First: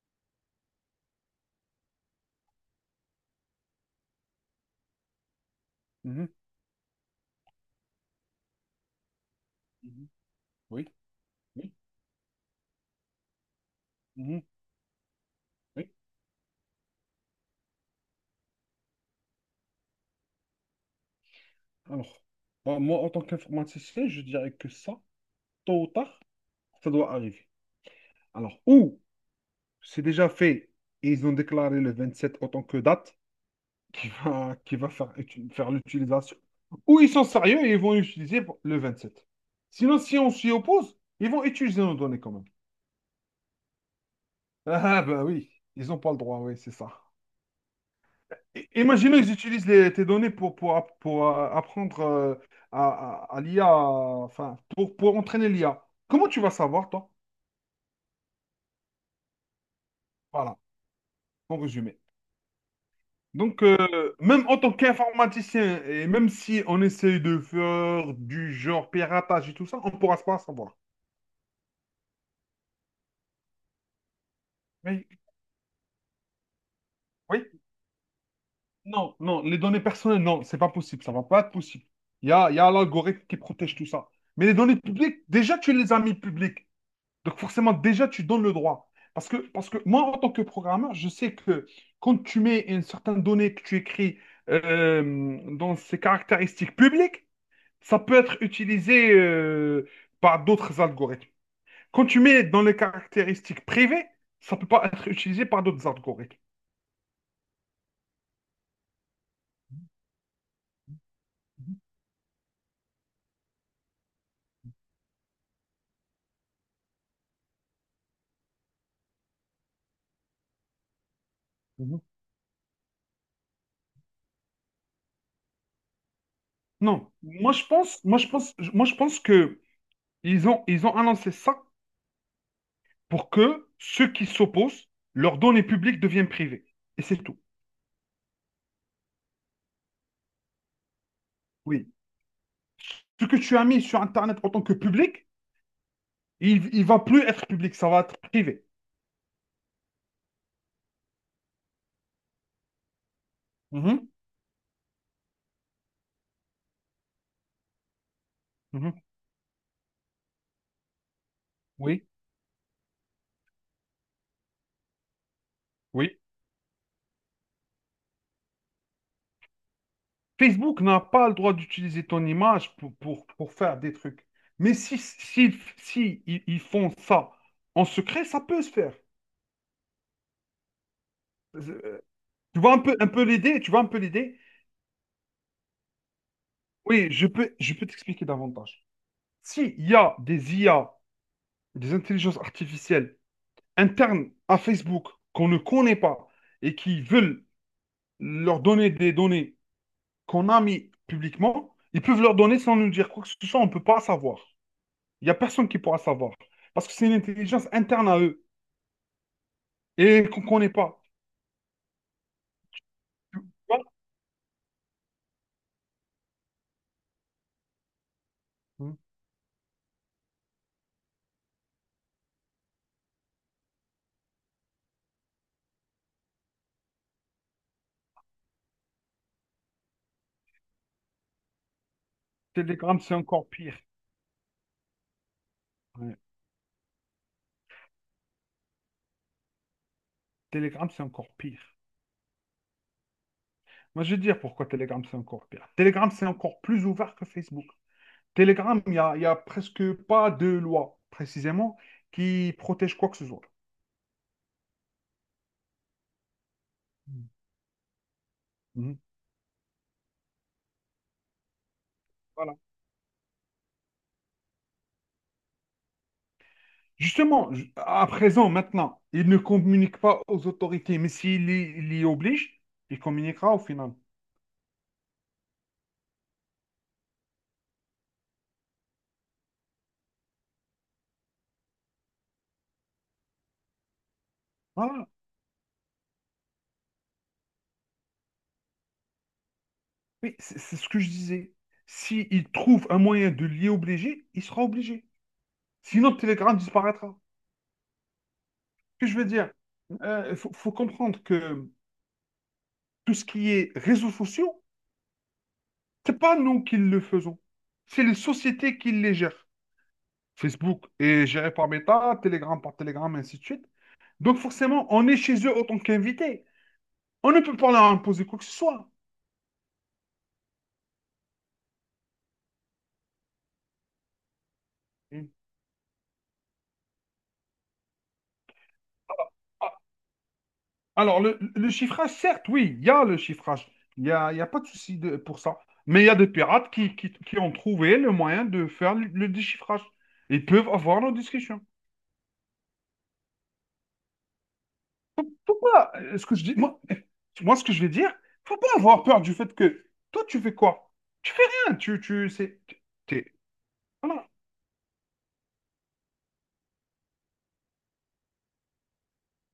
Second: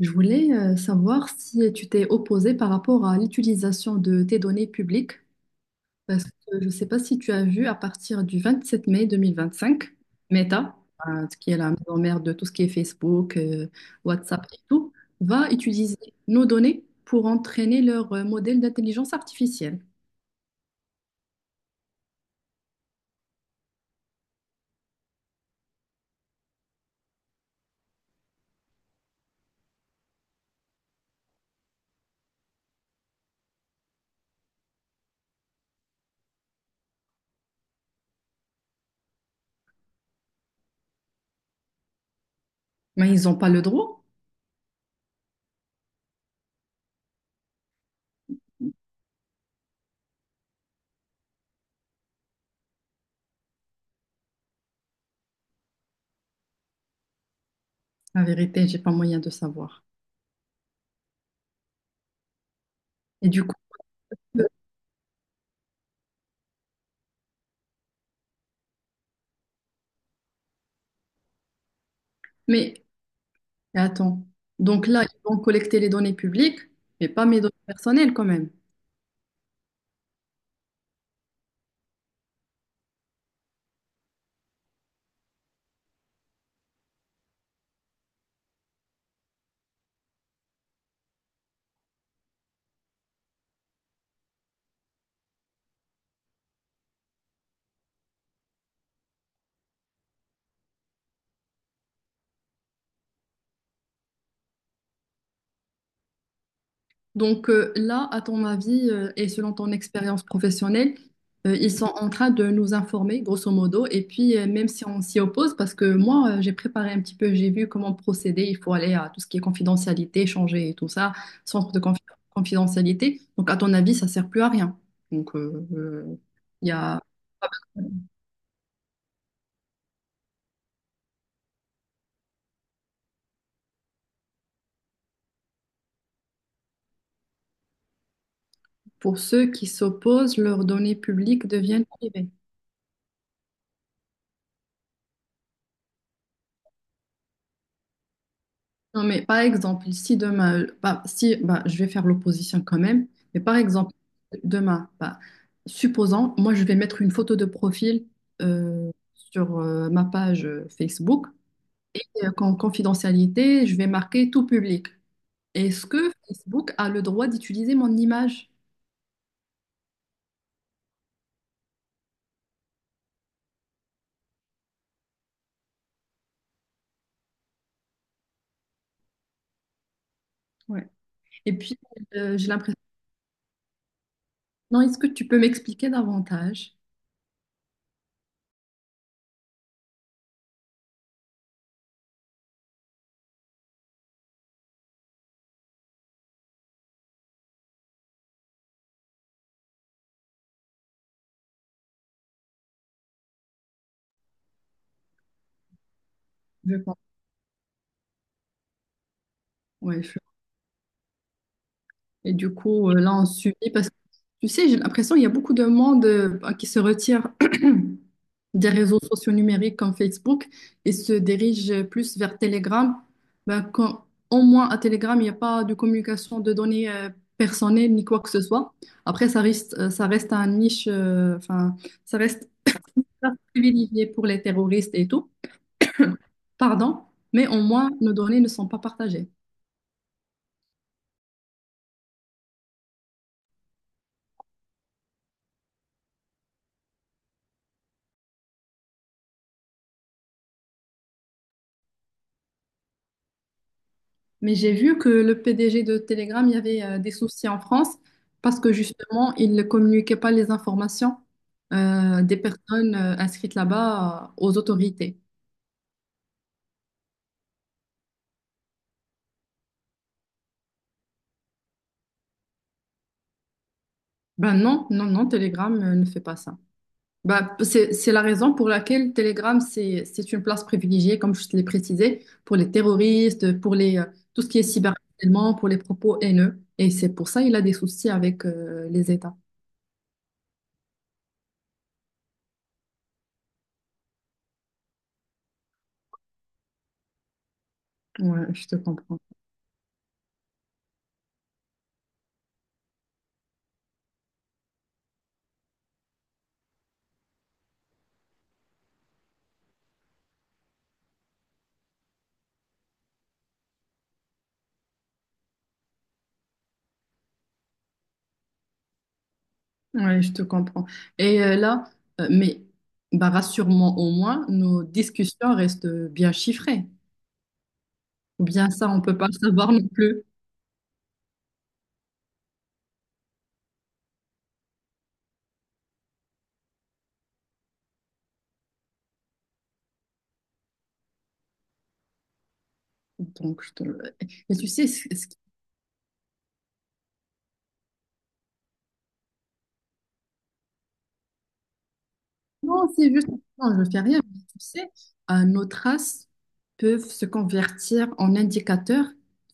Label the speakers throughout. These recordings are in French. Speaker 1: Je voulais savoir si tu t'es opposé par rapport à l'utilisation de tes données publiques, parce
Speaker 2: Mhm,
Speaker 1: que je ne sais pas si tu as vu à partir du 27 mai 2025,
Speaker 2: mhm.
Speaker 1: Meta,
Speaker 2: Oui,
Speaker 1: qui est la
Speaker 2: oui,
Speaker 1: maison mère de tout ce qui est Facebook,
Speaker 2: mhm,
Speaker 1: WhatsApp et tout, va
Speaker 2: oui.
Speaker 1: utiliser nos données pour entraîner leur modèle d'intelligence artificielle.
Speaker 2: Alors, bah, moi, en tant qu'informaticien, je dirais que ça, tôt ou tard, ça doit arriver. Alors, ou c'est déjà fait et ils ont déclaré le 27 en tant que date qui va faire, faire l'utilisation, ou ils sont sérieux et ils vont utiliser le sept. Sinon, si on s'y oppose, ils vont utiliser nos données quand même.
Speaker 1: Mais ils n'ont pas le droit.
Speaker 2: Ah, ben oui, ils n'ont pas le droit, oui, c'est ça. Imaginons, ils utilisent tes données pour apprendre à, à l'IA, enfin, pour entraîner l'IA. Comment tu vas savoir, toi?
Speaker 1: La vérité, j'ai pas moyen de savoir.
Speaker 2: Voilà, en résumé.
Speaker 1: Et du coup,
Speaker 2: Donc,
Speaker 1: euh,
Speaker 2: même en tant qu'informaticien, et même si on essaye de faire du genre piratage et tout ça, on ne pourra pas savoir.
Speaker 1: mais attends, donc là,
Speaker 2: Oui,
Speaker 1: ils vont collecter les données publiques, mais pas mes
Speaker 2: oui,
Speaker 1: données personnelles quand même.
Speaker 2: non, non, les données personnelles, non, c'est pas possible, ça va pas être possible. Il y a l'algorithme qui protège tout ça. Mais les données publiques, déjà, tu les as mis publiques. Donc forcément, déjà, tu donnes le droit. Parce que moi, en tant que programmeur, je sais que quand tu mets une certaine donnée que tu écris dans ses caractéristiques publiques, ça peut être utilisé par d'autres algorithmes. Quand tu mets dans les caractéristiques privées, ça ne peut pas être utilisé par d'autres algorithmes.
Speaker 1: Donc là, à ton avis et selon ton expérience professionnelle, ils sont en train de nous informer, grosso modo. Et puis, même si on s'y oppose, parce que moi, j'ai préparé un petit peu, j'ai vu comment procéder. Il faut aller à tout ce qui est confidentialité, changer et tout ça, centre de confi-
Speaker 2: Mhm.
Speaker 1: confidentialité. Donc, à ton avis, ça sert plus à rien. Donc, il y a,
Speaker 2: Non, moi je pense, moi je pense, moi je pense que ils ont annoncé ça pour que ceux qui s'opposent, leurs données publiques deviennent privées. Et c'est tout.
Speaker 1: pour ceux qui s'opposent, leurs données publiques deviennent
Speaker 2: Oui,
Speaker 1: privées.
Speaker 2: ce que tu as mis sur Internet en tant que public, il ne va plus être public, ça va être privé.
Speaker 1: Non, mais par exemple, si demain, bah, si, bah, je vais faire l'opposition quand même, mais par exemple,
Speaker 2: Mhm,
Speaker 1: demain, bah, supposons, moi, je vais mettre une photo de profil
Speaker 2: mhm.
Speaker 1: sur ma page Facebook, et
Speaker 2: Oui,
Speaker 1: qu'en confidentialité, je vais marquer tout public. Est-ce que
Speaker 2: oui.
Speaker 1: Facebook a le droit d'utiliser mon image?
Speaker 2: Facebook n'a pas le droit d'utiliser ton image pour faire des trucs. Mais si ils font ça en secret, ça peut se faire.
Speaker 1: Ouais. Et puis,
Speaker 2: Euh,
Speaker 1: j'ai
Speaker 2: Tu vois
Speaker 1: l'impression,
Speaker 2: un peu l'idée, tu vois un peu l'idée.
Speaker 1: non, est-ce que tu peux m'expliquer davantage?
Speaker 2: Oui, je peux t'expliquer davantage. S'il y a des IA, des intelligences artificielles internes à Facebook qu'on ne connaît pas et qui veulent leur donner des données qu'on a mis publiquement, ils peuvent leur donner sans nous dire quoi que ce soit, on ne peut pas savoir. Il n'y a personne qui pourra savoir.
Speaker 1: Je
Speaker 2: Parce que
Speaker 1: pense.
Speaker 2: c'est une intelligence interne à eux
Speaker 1: Ouais, je-
Speaker 2: et qu'on ne connaît pas.
Speaker 1: Et du coup, là, on
Speaker 2: Tu
Speaker 1: subit
Speaker 2: vois.
Speaker 1: parce que, tu sais, j'ai l'impression qu'il y a beaucoup de monde qui se retire des
Speaker 2: Mhm.
Speaker 1: réseaux sociaux numériques comme Facebook et se dirigent plus vers Telegram. Ben, quand, au moins à Telegram, il n'y a pas de communication de données personnelles ni quoi que ce soit. Après, ça reste un niche, enfin, ça reste
Speaker 2: Telegram, c'est encore pire.
Speaker 1: privilégié pour les terroristes et tout,
Speaker 2: Ouais.
Speaker 1: pardon, mais au moins nos données ne sont pas partagées.
Speaker 2: Telegram, c'est encore pire. Moi, je vais dire pourquoi Telegram, c'est encore pire. Telegram, c'est encore plus ouvert que Facebook. Telegram, y a presque pas de loi, précisément, qui protège quoi que ce soit.
Speaker 1: Mais j'ai vu que le PDG de Telegram, il y avait des
Speaker 2: Mhm.
Speaker 1: soucis en France parce que
Speaker 2: Mhm.
Speaker 1: justement, il ne communiquait pas les informations des
Speaker 2: Voilà.
Speaker 1: personnes inscrites là-bas aux autorités.
Speaker 2: Justement, à présent, maintenant, il ne communique pas aux autorités, mais s'il y oblige, il communiquera au final.
Speaker 1: Ben non, Telegram ne fait pas ça. Ben, c'est la raison pour laquelle Telegram, c'est une place privilégiée, comme je te l'ai précisé, pour les terroristes, pour les, tout ce qui est
Speaker 2: Voilà.
Speaker 1: cyberharcèlement, pour les propos haineux. Et c'est pour ça qu'il a des soucis avec les États.
Speaker 2: Oui, c'est ce que je disais. S'il trouve un moyen de l'y obliger, il sera obligé. Sinon, Telegram disparaîtra.
Speaker 1: Ouais, je te
Speaker 2: Ce que
Speaker 1: comprends.
Speaker 2: je veux dire, il faut comprendre que tout ce qui est réseaux sociaux, c'est pas nous qui le faisons. C'est les sociétés qui les gèrent. Facebook est géré par Meta, Telegram par Telegram, ainsi de suite. Donc forcément, on est chez eux en tant qu'invité. On ne peut pas leur imposer quoi que ce soit.
Speaker 1: Oui, je te comprends. Et là, euh, mais bah, rassure-moi au moins, nos
Speaker 2: Mm.
Speaker 1: discussions restent bien chiffrées. Ou bien ça, on peut pas savoir
Speaker 2: Ah,
Speaker 1: non plus.
Speaker 2: alors, le chiffrage, certes, oui, il y a le chiffrage. Il y a pas de souci pour ça. Mais il y a des pirates qui ont trouvé le moyen de faire le déchiffrage. Ils peuvent avoir nos discussions.
Speaker 1: Donc, je te- Et tu sais, ce,
Speaker 2: Faut pas, ce que je dis, moi, moi, ce que je vais dire, faut pas avoir peur du fait que toi, tu fais quoi? Tu fais rien. C'est,
Speaker 1: Non, c'est juste,
Speaker 2: t'es,
Speaker 1: non, je ne fais rien.
Speaker 2: voilà.
Speaker 1: Mais tu sais, nos traces peuvent se convertir en indicateurs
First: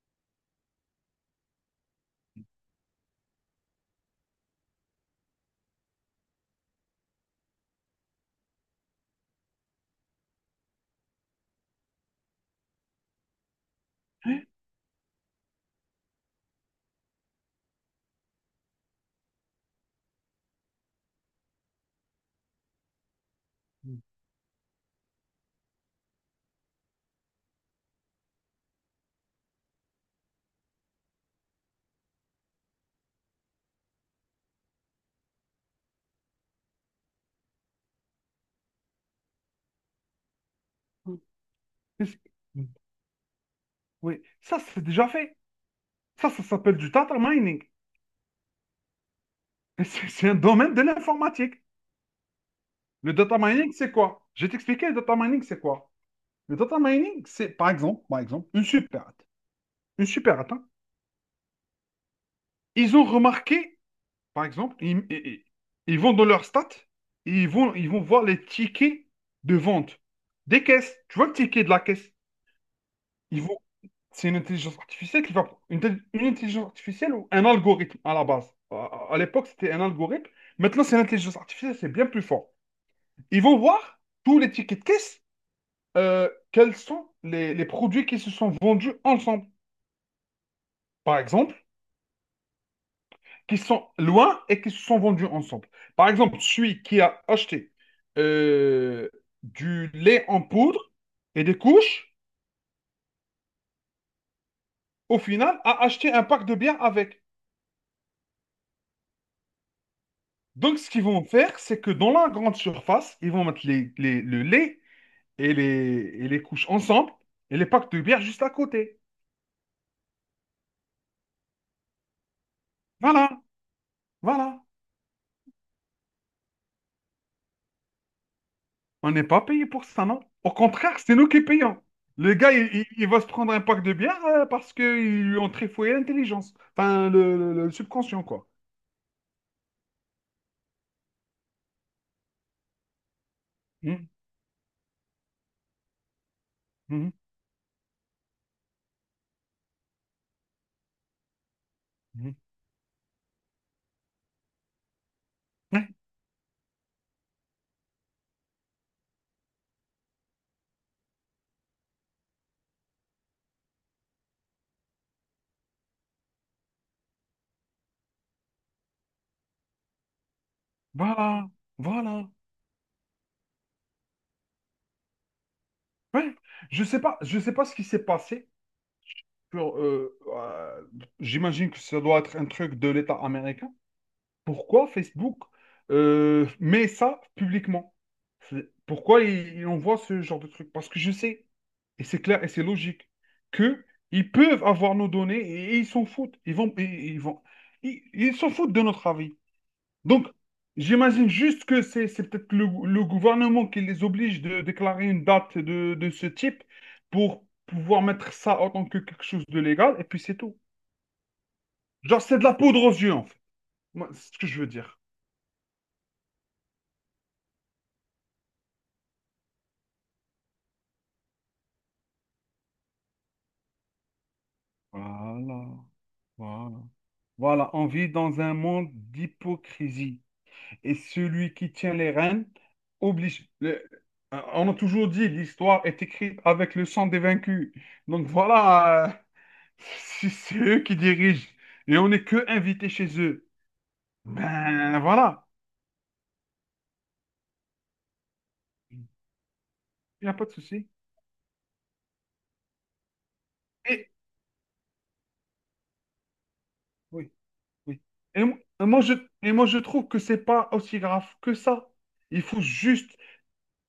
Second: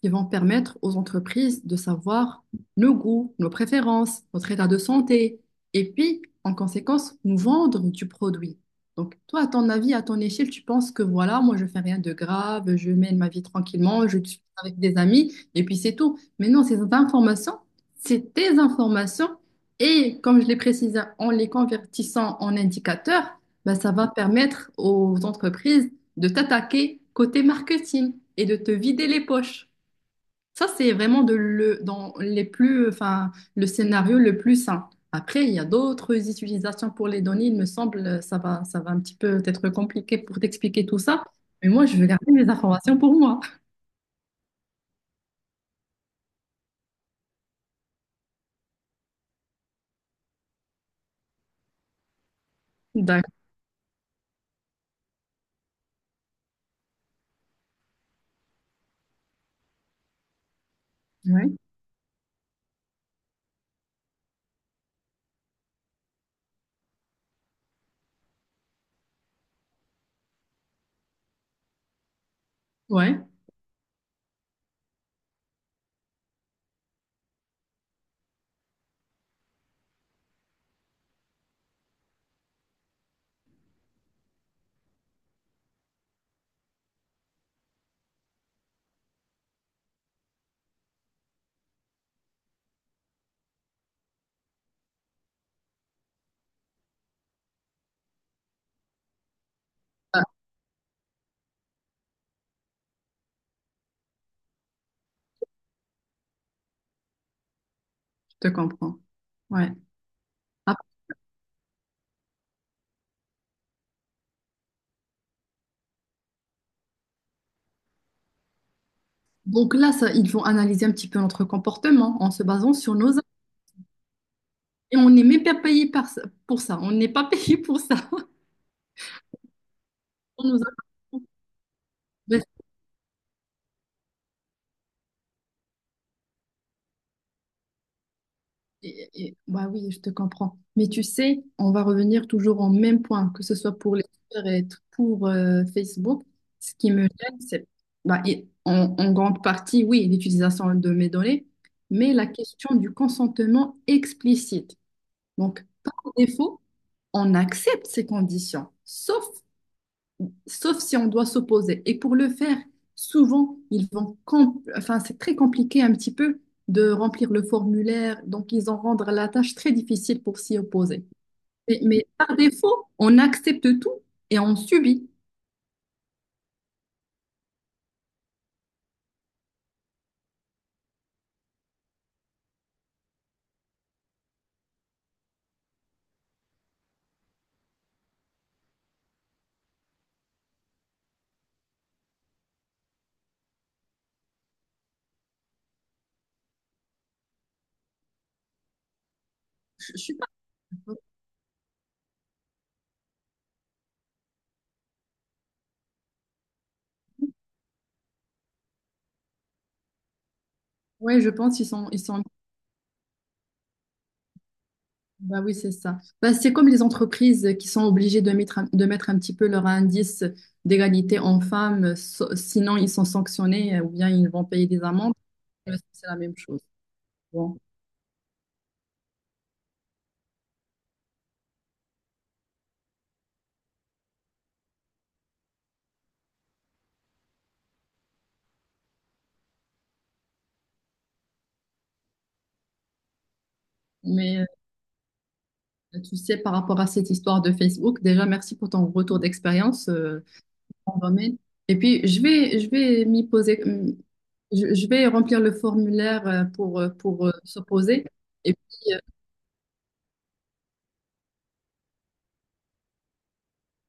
Speaker 1: qui vont permettre aux entreprises de savoir nos goûts, nos préférences, notre état de santé, et puis, en conséquence, nous vendre du produit. Donc, toi, à ton avis, à ton échelle, tu penses que voilà, moi, je fais rien de grave, je mène ma vie tranquillement, je suis avec des amis, et puis c'est tout. Mais non, ces informations, c'est tes informations et comme je l'ai précisé, en les convertissant en indicateurs, ben, ça va permettre aux entreprises de t'attaquer côté marketing et de te vider les poches. Ça, c'est vraiment dans les plus, enfin, le scénario le plus sain. Après, il y a d'autres utilisations pour les données. Il me semble, ça va un petit peu être compliqué pour t'expliquer tout ça. Mais moi, je veux
Speaker 2: Mais c'est-
Speaker 1: garder mes
Speaker 2: Mm.
Speaker 1: informations pour moi.
Speaker 2: Oui, ça, c'est déjà fait. Ça s'appelle du data mining. Et c'est un domaine de l'informatique. Le
Speaker 1: D'accord.
Speaker 2: data mining, c'est quoi? Je vais t'expliquer le data mining, c'est quoi? Le data mining, c'est par exemple, une superette. Une superette, hein.
Speaker 1: Ouais.
Speaker 2: Ils ont remarqué, par exemple, ils vont dans leurs stats, et ils vont voir les tickets de vente des caisses. Tu vois le ticket de la caisse?
Speaker 1: Ouais.
Speaker 2: Ils vont, c'est une intelligence artificielle qui va. Une intelligence artificielle ou un algorithme à la base. À l'époque, c'était un algorithme. Maintenant, c'est l'intelligence artificielle, c'est bien plus fort. Ils vont voir tous les tickets de caisse quels sont les produits qui se sont vendus ensemble. Par exemple, qui sont loin et qui se sont vendus ensemble. Par exemple, celui qui a acheté euh, du
Speaker 1: Ah,
Speaker 2: lait en poudre et des couches, au final, a acheté un pack de bière avec.
Speaker 1: je te comprends. Ouais.
Speaker 2: Donc, ce qu'ils vont faire, c'est que dans la grande surface, ils vont mettre le lait et les couches ensemble et les packs de bière juste à côté.
Speaker 1: Donc là, ça, ils vont analyser un petit peu notre comportement en se basant sur nos actes.
Speaker 2: Voilà, voilà.
Speaker 1: Et on n'est même pas pour ça. On n'est pas payé pour ça.
Speaker 2: On n'est pas payé pour ça, non?
Speaker 1: On
Speaker 2: Au
Speaker 1: nous a-
Speaker 2: contraire, c'est nous qui payons. Le
Speaker 1: Mais-
Speaker 2: gars, il va se prendre un pack de bière parce qu'ils lui ont trifouillé l'intelligence. Enfin, le subconscient, quoi.
Speaker 1: bah oui, je te comprends. Mais tu sais, on va revenir toujours au même point, que ce soit pour les
Speaker 2: Mhm,
Speaker 1: Twitter pour Facebook. Ce qui me
Speaker 2: mhm,
Speaker 1: gêne, c'est bah, et en grande partie, oui, l'utilisation de mes données, mais la
Speaker 2: mhm.
Speaker 1: question du consentement explicite. Donc,
Speaker 2: Ouais,
Speaker 1: par défaut, on accepte ces conditions, sauf si on doit s'opposer. Et pour le faire, souvent, enfin, c'est très compliqué un petit peu de remplir le formulaire, donc ils en rendent la tâche très difficile pour s'y opposer.
Speaker 2: voilà,
Speaker 1: Mais
Speaker 2: voilà.
Speaker 1: par défaut, on accepte tout et on subit.
Speaker 2: Ouais. Je sais pas ce qui s'est passé. sur, euh, euh, J'imagine que ça doit être un truc de l'État américain. Pourquoi Facebook met ça publiquement? Pourquoi il envoie ce genre de truc? Parce que je sais. Et c'est clair et c'est logique que ils peuvent avoir nos données et, ils s'en foutent. Ils vont, ils s'en foutent de notre avis.
Speaker 1: Je suis pas.
Speaker 2: Donc, j'imagine juste que c'est peut-être le gouvernement qui les oblige de déclarer une date de ce type pour pouvoir mettre ça en tant que quelque chose de légal et puis c'est tout.
Speaker 1: Ouais, je pense ils
Speaker 2: Genre,
Speaker 1: sont.
Speaker 2: c'est de la poudre aux yeux, en fait. Moi, c'est ce que je veux dire.
Speaker 1: Bah oui, c'est ça. Bah, c'est comme les entreprises qui sont obligées de mettre, de mettre un petit peu leur indice d'égalité en femmes, sinon ils sont sanctionnés ou bien ils vont payer des amendes.
Speaker 2: Voilà,
Speaker 1: C'est la même chose.
Speaker 2: voilà.
Speaker 1: Bon.
Speaker 2: Voilà, on vit dans un monde d'hypocrisie. Et celui qui tient les rênes oblige. On a toujours dit, l'histoire est écrite avec le sang des vaincus. Donc voilà, c'est eux qui dirigent et on n'est que invités chez eux.
Speaker 1: Mais
Speaker 2: Ben voilà,
Speaker 1: tu sais, par rapport à cette histoire de Facebook, déjà, merci pour ton
Speaker 2: il
Speaker 1: retour d'expérience
Speaker 2: n'y a pas de souci.
Speaker 1: en domaine. Et puis, je vais m'y poser,
Speaker 2: Et
Speaker 1: je vais remplir le formulaire pour
Speaker 2: oui, oui.
Speaker 1: s'opposer.
Speaker 2: Et,
Speaker 1: Et
Speaker 2: mo- et
Speaker 1: puis,
Speaker 2: moi je et moi je trouve que c'est pas aussi grave que ça. Il faut juste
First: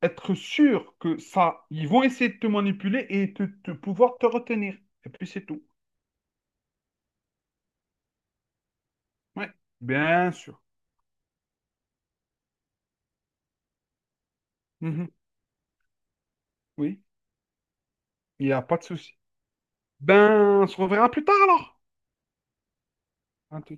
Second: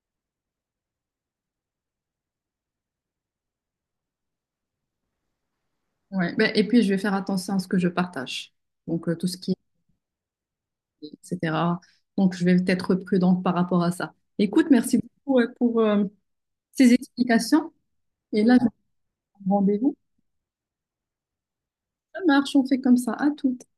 Speaker 2: être sûr que ça, ils vont essayer de te manipuler et de, pouvoir te retenir. Et puis c'est tout.
Speaker 1: ouais, ben, et puis, je vais faire attention à ce que je partage. Donc, tout ce
Speaker 2: Ouais,
Speaker 1: qui
Speaker 2: bien sûr.
Speaker 1: est, etc. Donc, je vais être prudente par rapport à ça. Écoute, merci
Speaker 2: Mhm.
Speaker 1: beaucoup pour ces
Speaker 2: Oui,
Speaker 1: explications. Et
Speaker 2: il n'y
Speaker 1: là,
Speaker 2: a
Speaker 1: je vais
Speaker 2: pas de souci.
Speaker 1: prendre rendez-vous.
Speaker 2: Ben, on se reverra plus tard alors.
Speaker 1: Ça marche, on fait comme ça. À tout.
Speaker 2: À tout.